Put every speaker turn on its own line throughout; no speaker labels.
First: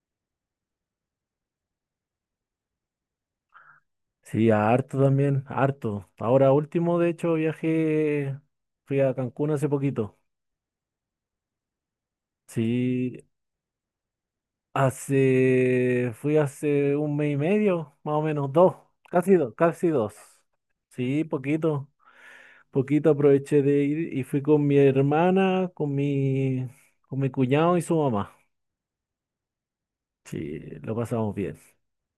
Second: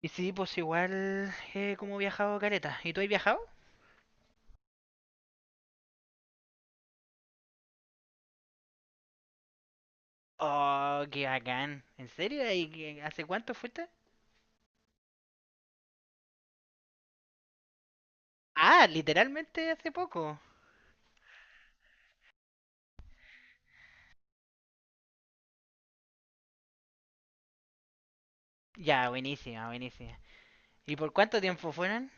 Y sí, pues igual como he viajado careta. ¿Y tú has viajado?
Sí, harto también, harto. Ahora último, de hecho, viajé, fui a Cancún hace poquito.
Oh, qué bacán. ¿En serio? ¿Y
Sí,
hace cuánto fuiste?
fui hace un mes y medio, más o menos, dos,
Ah,
casi dos,
literalmente
casi
hace
dos.
poco.
Sí, poquito, poquito aproveché de ir y fui con mi hermana, con mi cuñado y su mamá.
Ya, buenísima, buenísima.
Sí,
¿Y
lo
por
pasamos
cuánto
bien.
tiempo fueron?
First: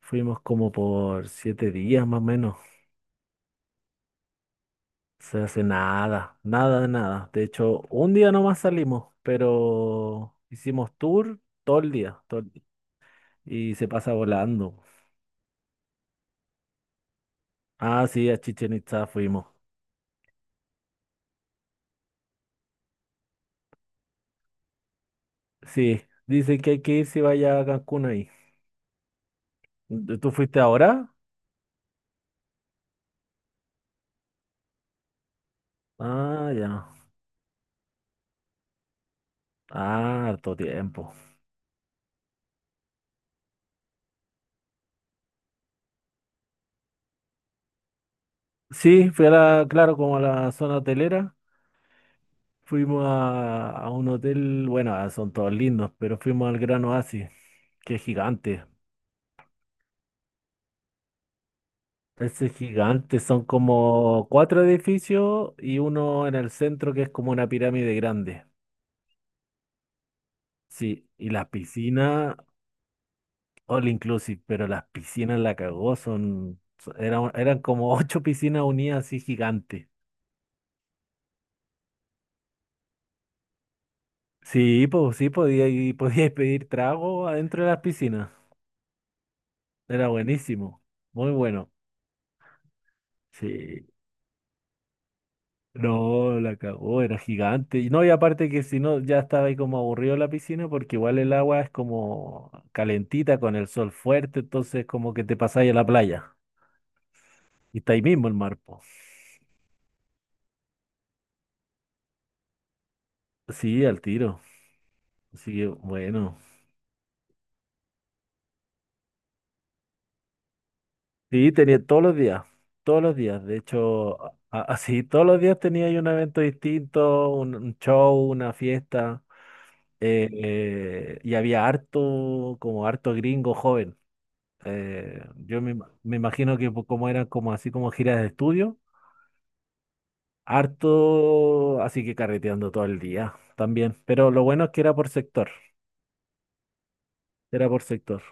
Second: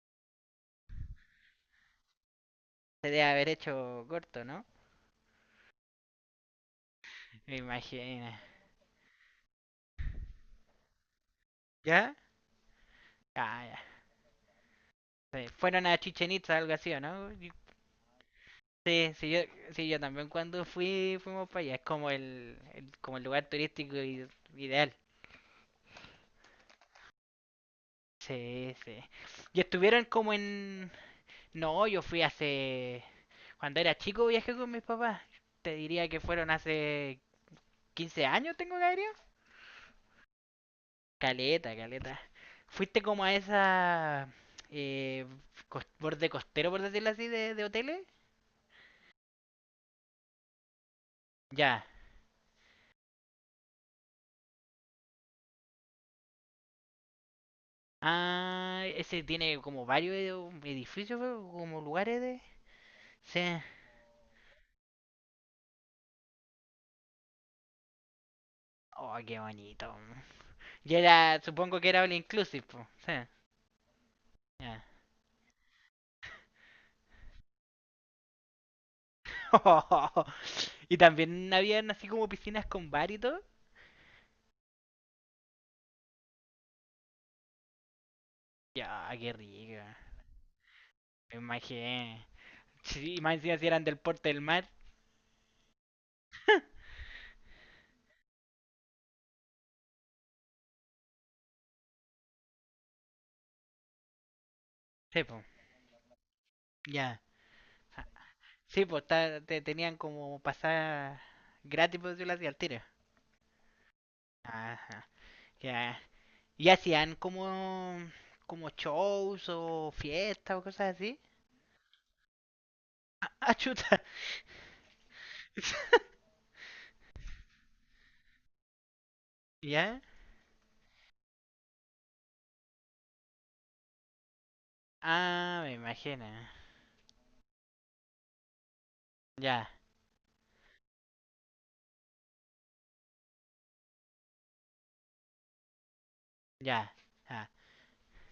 Fuimos como por 7 días más o menos.
Se debe haber hecho corto, ¿no?
Se hace nada, nada de nada. De
Me
hecho, un
imagino.
día nomás salimos, pero hicimos tour todo el
¿Ya?
día, todo el día.
Ah,
Y
ya.
se pasa volando.
Sí, fueron a Chichen Itza, algo así, ¿o no?
Ah, sí, a Chichen Itza
Sí, sí, yo,
fuimos.
sí, yo también cuando fui, fuimos para allá. Es como el lugar turístico ideal.
Sí, dicen que hay que ir si vaya a Cancún ahí.
Sí, sí. Y estuvieron
¿Tú
como
fuiste
en.
ahora?
No, yo fui hace. Cuando era chico viajé con mis papás. Te diría que fueron
Ah, ya.
hace 15 años, tengo que haber ido.
Ah, harto tiempo.
Caleta, caleta. Fuiste como a esa, eh, borde costero, por decirlo así, de hoteles.
Sí, fui a la, claro, como a la zona hotelera.
Ya.
Fuimos a un hotel, bueno, ah, son todos lindos, pero fuimos al Gran Oasis, que es gigante.
Ah, ese tiene como varios edificios, pero como lugares de.
Ese es gigante,
Sí.
son como cuatro edificios y uno en el centro que es como una pirámide grande.
Oh, qué bonito. Y
Sí, y
era,
las
supongo que era all
piscinas,
inclusive, po. Sí.
all inclusive, pero
Ya.
las piscinas la cagó, eran como ocho piscinas unidas así gigantes.
Y también habían así como piscinas con bar y todo.
Sí, pues sí, podía, y podía pedir trago adentro de las piscinas.
Ya, qué rica.
Era buenísimo, muy
Me
bueno.
imaginé. Sí, y más encima si eran
Sí.
del porte del mar.
No, la cagó, era gigante. Y no, y aparte que si no, ya estaba ahí como aburrido la piscina, porque igual el agua es como calentita con el sol fuerte, entonces como que
Sí,
te
po,
pasáis a la playa.
ya.
Y está ahí
Ah,
mismo el mar, po.
sí, pues te tenían como pasar gratis, por decirlo así, al tiro.
Sí, al tiro.
Ajá,
Así que
ya.
bueno.
¿Y hacían como, shows o fiestas o cosas así?
Sí, tenía todos los días, todos los
Ah,
días.
ah,
De
chuta.
hecho, así, todos los días tenía ahí un evento distinto, un show, una fiesta.
¿Ya?
Y había harto, como harto gringo joven. Yo
Ah, me
me
imagino.
imagino que como eran como así como giras de estudio,
Ya,
harto, así que carreteando todo el día también. Pero lo bueno es que era por sector,
ya. Ah.
era por sector.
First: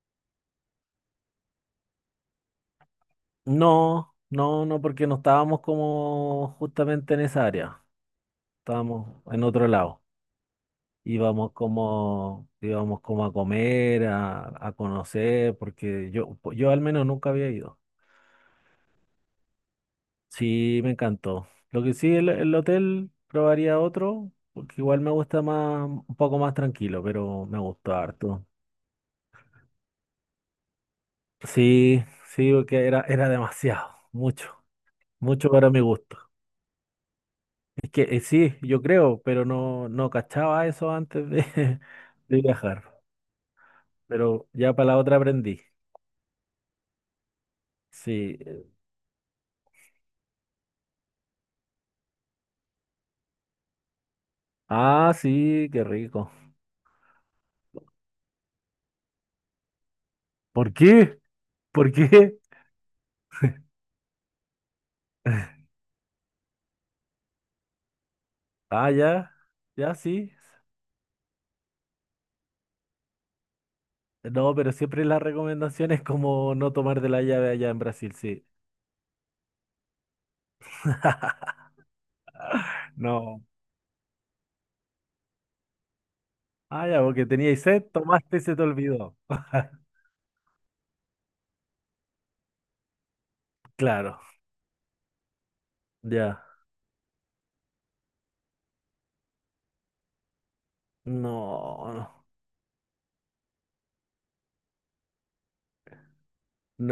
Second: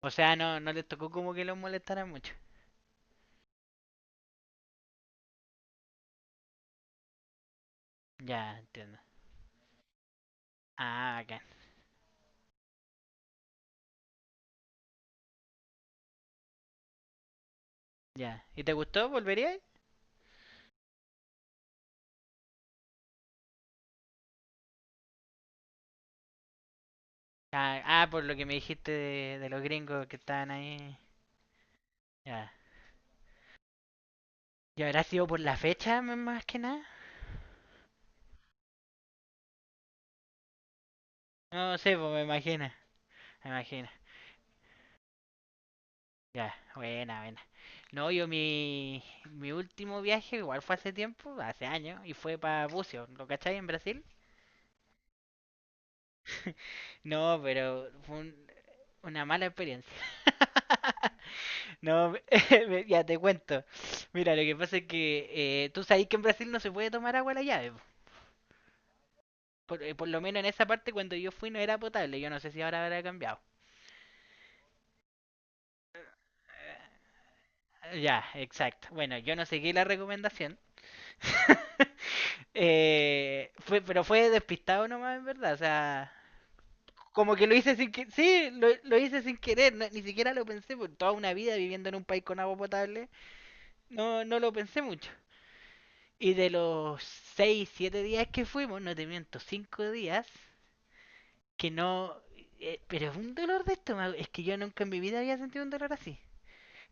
O sea, no, no les tocó como que los molestaran mucho.
No, no, no, porque no estábamos como justamente en esa área,
Ya, entiendo.
estábamos en otro lado.
Ah, bacán.
Íbamos como a comer, a conocer, porque yo, al menos nunca había ido.
Ya. ¿Y te gustó? ¿Volverías?
Sí, me encantó. Lo que sí, el hotel probaría otro, porque igual me gusta más, un poco más tranquilo, pero me
Ah,
gustó
ah, por lo que
harto.
me dijiste de los gringos que estaban ahí.
Sí,
Ya.
sí, porque era demasiado, mucho,
¿Y habrá sido por
mucho
la
para mi
fecha
gusto.
más que nada?
Es que sí, yo creo, pero no, no cachaba eso antes de,
No, no sé, pues me
de
imagino.
viajar.
Me imagino.
Pero ya para la otra aprendí.
Ya, buena, buena. No, yo
Sí.
mi último viaje igual fue hace tiempo, hace años, y fue para Bucio, ¿lo cacháis? En Brasil.
Ah, sí, qué rico.
No, pero fue una mala experiencia.
¿Por qué? ¿Por
No,
qué?
ya te cuento. Mira, lo que pasa es que tú sabes que en Brasil no se puede tomar agua a la llave.
Ah, ya,
Por, eh,
ya
por lo
sí.
menos en esa parte cuando yo fui no era potable. Yo no sé si ahora habrá cambiado.
No, pero siempre la recomendación es como no tomar de la llave allá en Brasil,
Ya,
sí.
exacto. Bueno, yo no seguí la recomendación.
No.
Pero fue despistado nomás, en verdad. O sea,
Ah, ya, porque
como que lo
teníais
hice
sed,
sin que.
tomaste y
Sí,
se te
lo
olvidó.
hice sin querer. no- ni siquiera lo pensé. Por toda una vida viviendo en un país con agua potable,
Claro,
no, no lo pensé mucho. Y
ya.
de los 6, 7 días que fuimos, no te miento, 5 días, que
No,
no, pero es un dolor de estómago. Es que yo nunca en mi vida había sentido un dolor así.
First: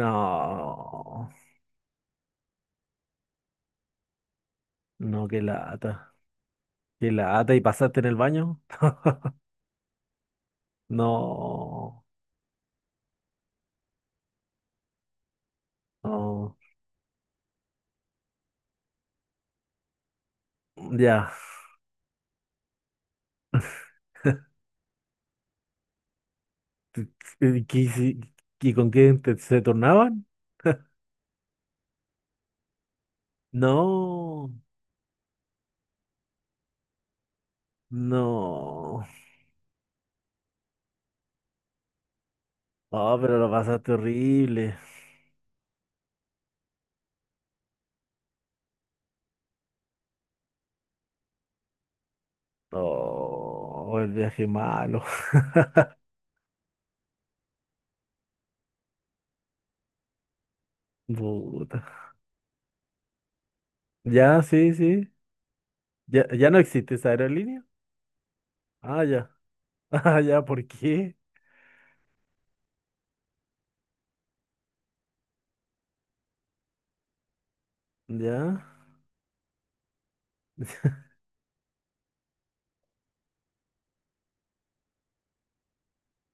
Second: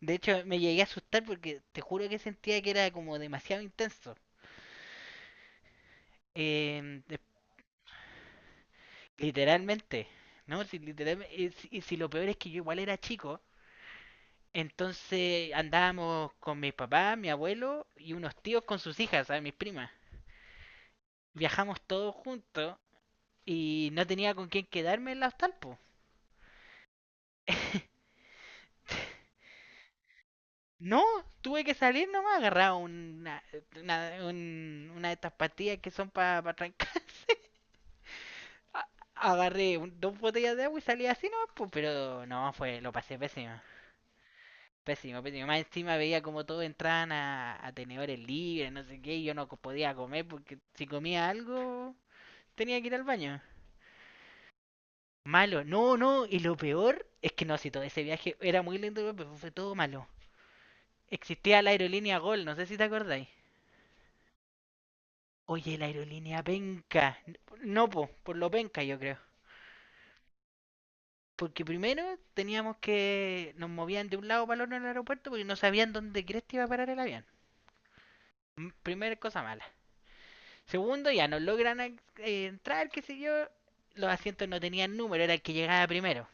De hecho, me llegué a asustar porque te juro que sentía que era como demasiado intenso.
no, qué lata.
Eh,
Qué
de-
lata y pasaste en el baño.
literalmente, ¿no? Si, literalmente, y si
No,
lo peor es que yo igual era chico, entonces andábamos con
no,
mi papá, mi abuelo y unos tíos con sus hijas, ¿sabes? Mis primas.
ya.
Viajamos todos juntos y no tenía con quién quedarme en la hostal, po.
¿Y, qué hici- y con quién se tornaban?
No, tuve que salir nomás, agarraba una, una,
No,
un- una de estas pastillas que son para trancar. a-
no.
agarré dos botellas de agua y salí así, no, pues, pero no, fue, lo pasé
Oh, pero lo
pésimo.
pasaste horrible.
Pésimo, pésimo. Más encima veía como todos entraban a tenedores libres, no sé qué, y yo no podía comer porque si comía algo tenía que ir al baño.
Oh, el viaje malo.
Malo, no, no, y lo peor es que no, si todo ese viaje era muy lindo, pero fue todo malo. Existía la
Puta.
aerolínea Gol, no sé si te acordáis.
Ya, sí, sí.
Oye, la
Ya,
aerolínea
ya no existe esa
penca.
aerolínea.
No, po, por lo penca yo
Ah,
creo.
ya. Ah, ya, ¿por qué?
Porque primero teníamos que nos movían de un lado para el otro en el aeropuerto porque no sabían dónde cresta iba a parar el avión.
Ya.
Primera cosa mala. Segundo, ya no logran entrar, qué sé yo. Los asientos no tenían número, era el que llegaba primero.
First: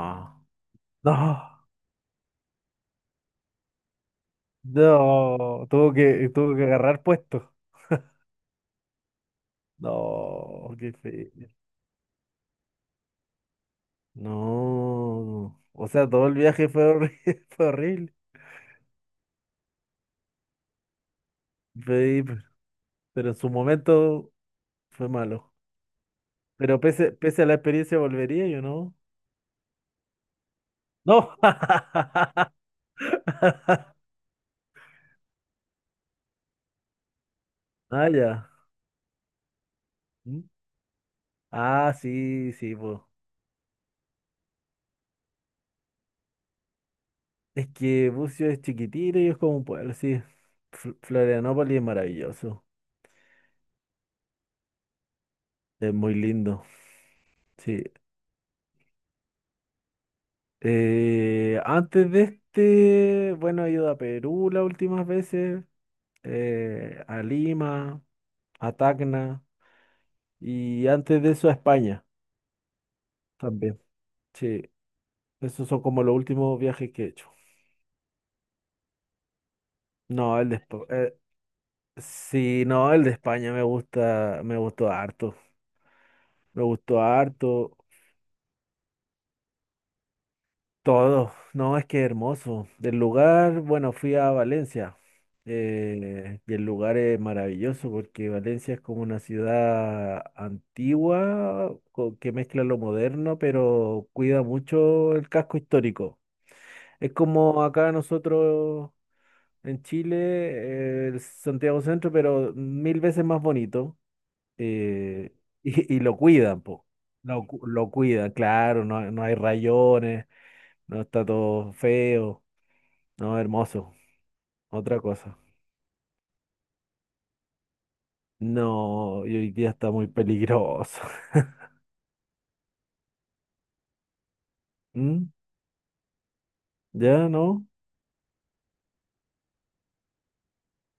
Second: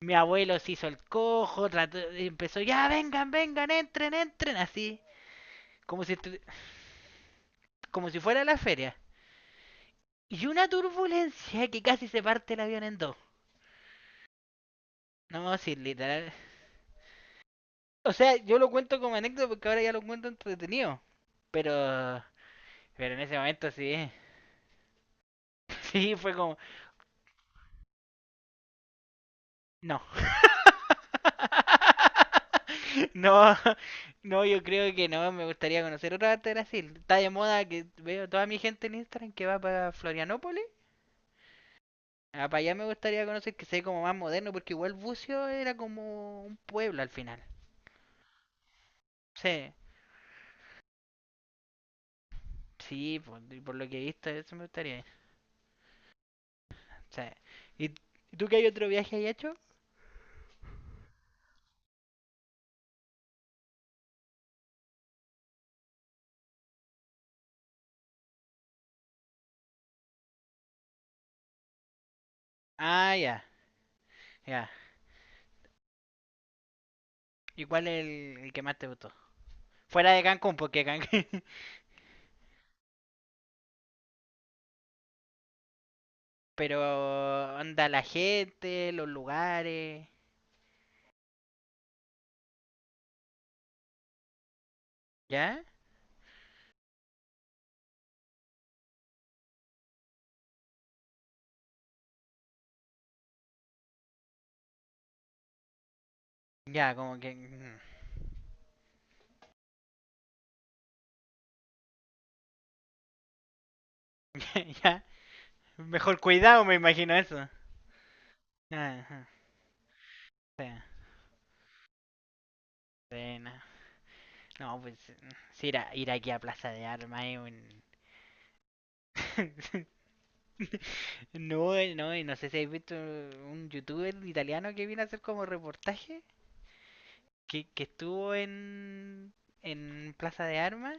Mi abuelo se hizo el
No.
cojo, empezó, ya vengan, vengan, entren, entren, así,
No. Tuvo
como si,
que, tuvo que agarrar puesto.
como si fuera la feria. Y una
No, qué feo.
turbulencia que casi se parte el avión en dos. No,
No.
sí,
O sea, todo
literal.
el viaje fue horrible. Fue
O
horrible.
sea, yo lo cuento como anécdota porque ahora ya lo cuento entretenido. Pero
Fue-
En
pero en
ese
su
momento sí,
momento fue malo.
sí fue como,
Pero pese a la experiencia, volvería yo, ¿no?
no.
No.
No, no, yo creo que no, me gustaría conocer otra parte de Brasil. Está de moda que
Ah,
veo toda
ya.
mi gente en Instagram que va para
¿Mm?
Florianópolis.
Ah,
Ah,
sí,
para allá
sí,
me
pues.
gustaría conocer que sea como más moderno, porque igual Bucio era como un pueblo al final.
Es que Bucio es chiquitito y es como un
Sí,
pueblo, sí. Florianópolis es maravilloso.
sí, por lo que he visto, eso me gustaría.
Es muy lindo,
Sí.
sí.
¿Y tú qué hay otro viaje ahí hecho?
Antes de este, bueno, he ido a Perú las últimas veces, a Lima, a Tacna y antes de eso a España
Ah, ya,
también. Sí,
ya.
esos son como los últimos viajes que he hecho.
¿Y cuál es el que más te gustó? Fuera de
No,
Cancún, porque Cancún.
Sí, no, el de España me gusta, me gustó harto. Me
Pero
gustó harto.
anda la gente, los lugares,
Todo, no, es que hermoso. Del lugar, bueno, fui a Valencia
¿ya?
y el lugar es maravilloso porque Valencia es como una ciudad antigua que mezcla lo moderno, pero cuida mucho el casco histórico.
Ya,
Es
como que.
como acá nosotros en Chile, el Santiago Centro, pero mil veces más bonito
ya,
eh, y lo
mejor
cuidan,
cuidado me
po.
imagino eso.
Lo cuidan, claro, no, no
Ajá,
hay rayones.
sí,
No está todo feo,
sí,
no
no.
hermoso,
No, pues
otra cosa.
si ir, ir aquí a Plaza de Armas es un.
No, y hoy día está muy peligroso.
No, no, no sé si habéis visto un youtuber italiano que vino a hacer
¿Mm?
como reportaje,
¿Ya no?
que estuvo en, Plaza de Armas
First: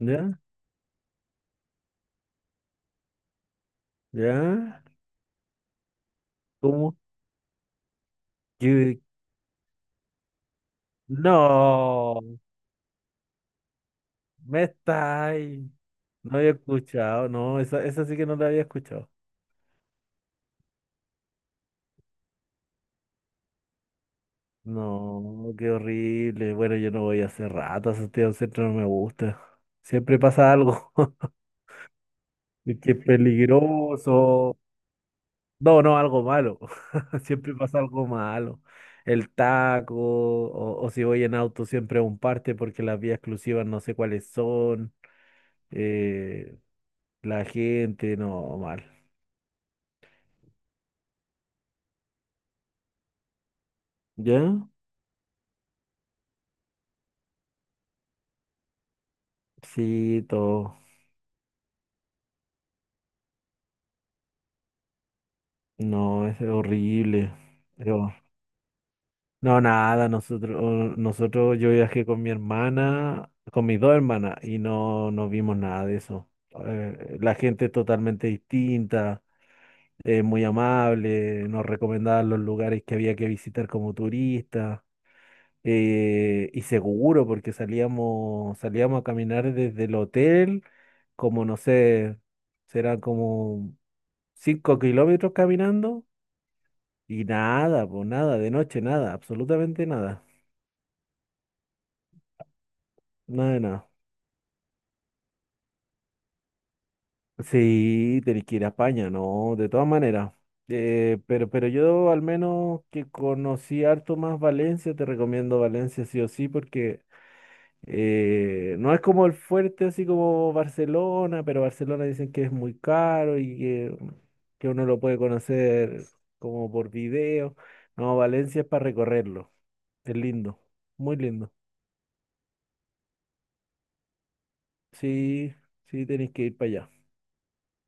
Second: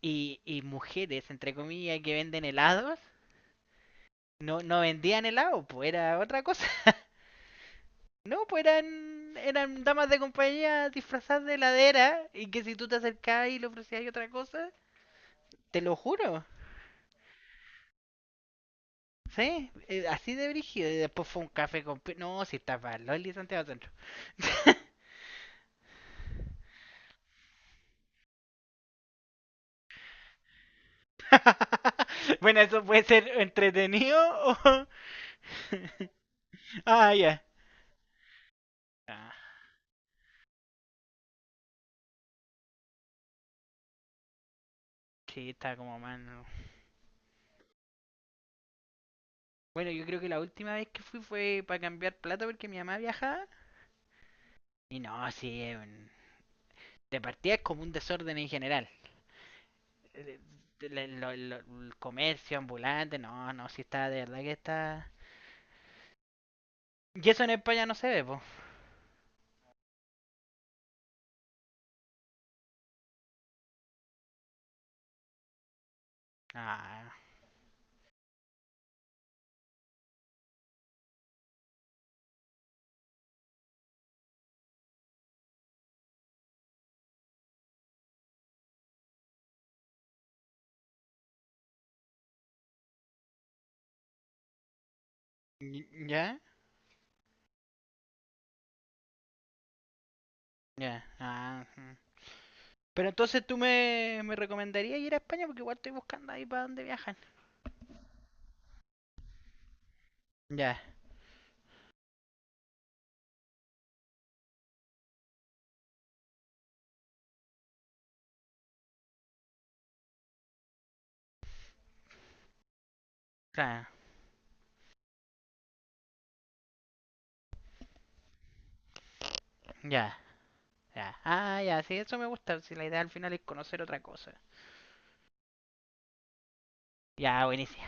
y,
¿Ya?
y mujeres, entre comillas, que venden helados. No, no
¿Ya?
vendían helado, pues era otra cosa.
¿Cómo?
No, pues
¿Qué?
eran damas de compañía disfrazadas de heladera
No,
y que si tú te acercabas y le ofrecías otra
me
cosa,
está ahí.
te lo
No
juro.
había escuchado, no, esa sí que no la había escuchado.
Sí, así de brígido. Y después fue un café con. No, si estaba Loli Santiago Centro.
No, qué horrible. Bueno, yo no voy hace rato a Santiago Centro, no me gusta. Siempre pasa algo.
bueno,
Y
eso
qué
puede ser entretenido
peligroso.
o.
No, no, algo malo.
ah, ya.
Siempre pasa algo malo. El
Ah,
taco, o si voy en auto, siempre a un parte porque las vías exclusivas no sé cuáles son.
sí, está como mano.
eh, la gente, no, mal.
Bueno, yo creo que la última vez que fui fue para cambiar plata porque mi mamá viajaba.
¿Ya?
Y no, sí, es de partida es como un desorden en general.
Sí,
Eh,
todo.
el comercio ambulante, no, no, si está, de verdad que está.
No, es
Y
horrible.
eso en España no se
Pero,
ve, po.
no, nada, yo viajé con mi hermana, con mis dos hermanas, y no, no vimos nada de eso.
Ah,
La gente es totalmente distinta. Muy amable, nos recomendaba los lugares que había que visitar como turista, y seguro porque salíamos a caminar desde el hotel, como no sé, serán como 5 kilómetros caminando,
¿ya?
y nada, pues nada, de noche nada, absolutamente nada,
Ya, ah, mm. Pero entonces
nada
tú
de nada.
me recomendarías ir a España porque igual estoy buscando ahí para dónde viajan.
Sí, tenés que ir a España, ¿no? De todas maneras.
Ya,
Pero yo al menos que conocí harto más Valencia, te recomiendo Valencia sí o sí, porque no es como el fuerte, así como Barcelona, pero Barcelona dicen que es muy caro y
claro,
que, uno lo puede conocer como por video. No, Valencia es para recorrerlo. Es
ya,
lindo,
ya.
muy lindo.
Ah, ya, sí, eso me gusta. Si la idea al final es conocer otra cosa.
Sí, sí, tenéis que ir para allá.
Ya, buenísimo.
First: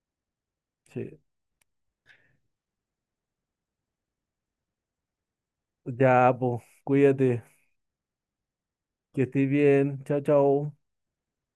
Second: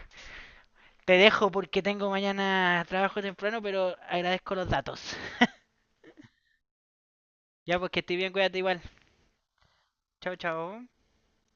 Te
Sí.
dejo porque tengo mañana trabajo temprano, pero agradezco los datos.
Ya, pues, cuídate,
Ya, pues que estoy bien, cuídate igual.
que estés bien. Chao,
Chao,
chao.
chao.